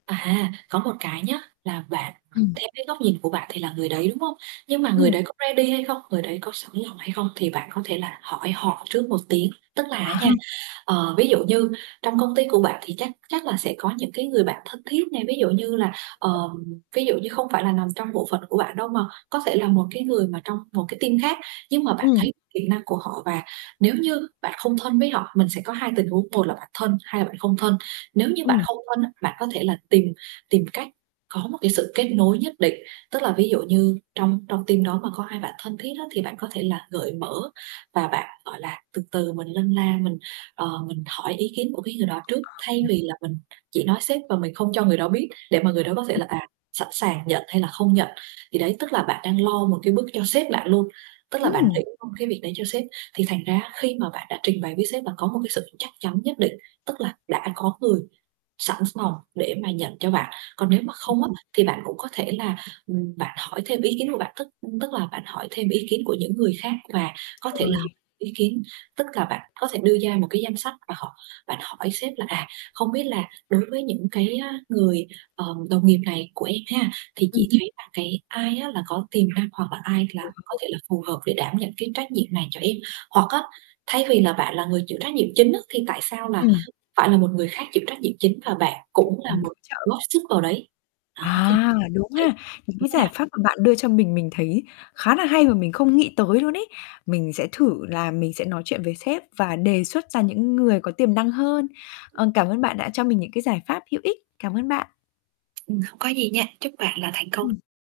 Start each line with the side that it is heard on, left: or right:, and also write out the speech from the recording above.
right: À, có một cái nhá là bạn à,
left: Ừm.
right: theo cái góc nhìn của bạn thì là người đấy, đúng hông? Nhưng mà người
left: Ừm.
right: đấy có ready hay không? Người đấy có sẵn lòng hay không thì bạn có thể là hỏi họ trước một tiếng. Tức là á nha,
left: [unintelligible]
right: ờ, ví dụ như trong công ty của bạn thì chắc chắc là sẽ có những cái người bạn thân thiết này, ví dụ như là, ờm, ví dụ như không phải là nằm trong bộ phận của bạn đâu mà có thể là một cái người mà trong một cái team khác nhưng mà bạn
left: Ừm.
right: thấy kỹ năng của họ. Và nếu như bạn không thân với họ mình sẽ có 2 tình huống, một là bạn thân, hai là bạn không thân. Nếu như bạn
left: Ừm.
right: không thân á, bạn có thể là tìm tìm cách có một cái sự kết nối nhất định, tức là ví dụ như trong trong team đó mà có ai bạn thân thiết á thì bạn có thể là gợi mở và bạn, gọi là, từ từ mình lân la, mình, ờ, mình hỏi ý kiến của cái người đó trước, thay vì là mình chỉ nói sếp và mình không cho người đó biết để mà người đó có thể là, à, sẵn sàng nhận hay là không nhận. Thì đấy, tức là bạn đang lo một cái bước cho sếp bạn luôn. Tức là bạn
left: Ừm!
right: nghĩ thông cái việc đấy cho sếp thì thành ra á khi mà bạn đã trình bày với sếp là có một cái sự chắc chắn nhất định, tức là đã có người sẵn lòng để mà nhận cho bạn. Còn nếu mà không á, thì bạn cũng có thể là, ừm, bạn hỏi thêm ý kiến của bạn, tức, ưm, tức là bạn hỏi thêm ý kiến của những người khác và có thể là h
left: Rồi.
right: ý kiến tức cà bạn có thể đưa ra một cái danh sách và họ bạn hỏi sếp là "À, không biết là đối với những cái, ờ, người, ờm, đồng nghiệp này của em ha thì
left: Ừm.
right: chị thấy là cái ai á là có tiềm năng, hoặc là ai là có
left: [unintelligible]
right: thể là phù hợp để đảm nhận cái trách nhiệm này cho em?" Hoặc á, thay vì là bạn là người chịu trách nhiệm chính á thì tại sao là
left: Ừm.
right: phải là một người khác chịu trách nhiệm chính và bạn cũng là một
left: [unintelligible]
right: góp sức vào đấy. Đó thì
left: À, đúng
right: thấy
left: ha. Những cái
right: thế
left: giải
right: nào?
left: pháp mà bạn đưa cho mình, mình thấy khá là hay và mình không nghĩ tới luôn ấy mình sẽ thử là mình sẽ nói chuyện với sếp và đề xuất ra những người có tiềm năng hơn. Ờ, cảm ơn bạn đã cho mình những cái giải pháp hữu ích. Cảm ơn bạn.
right: Ừm, không có gì nha, chúc bạn là thành công.
left: Ừm.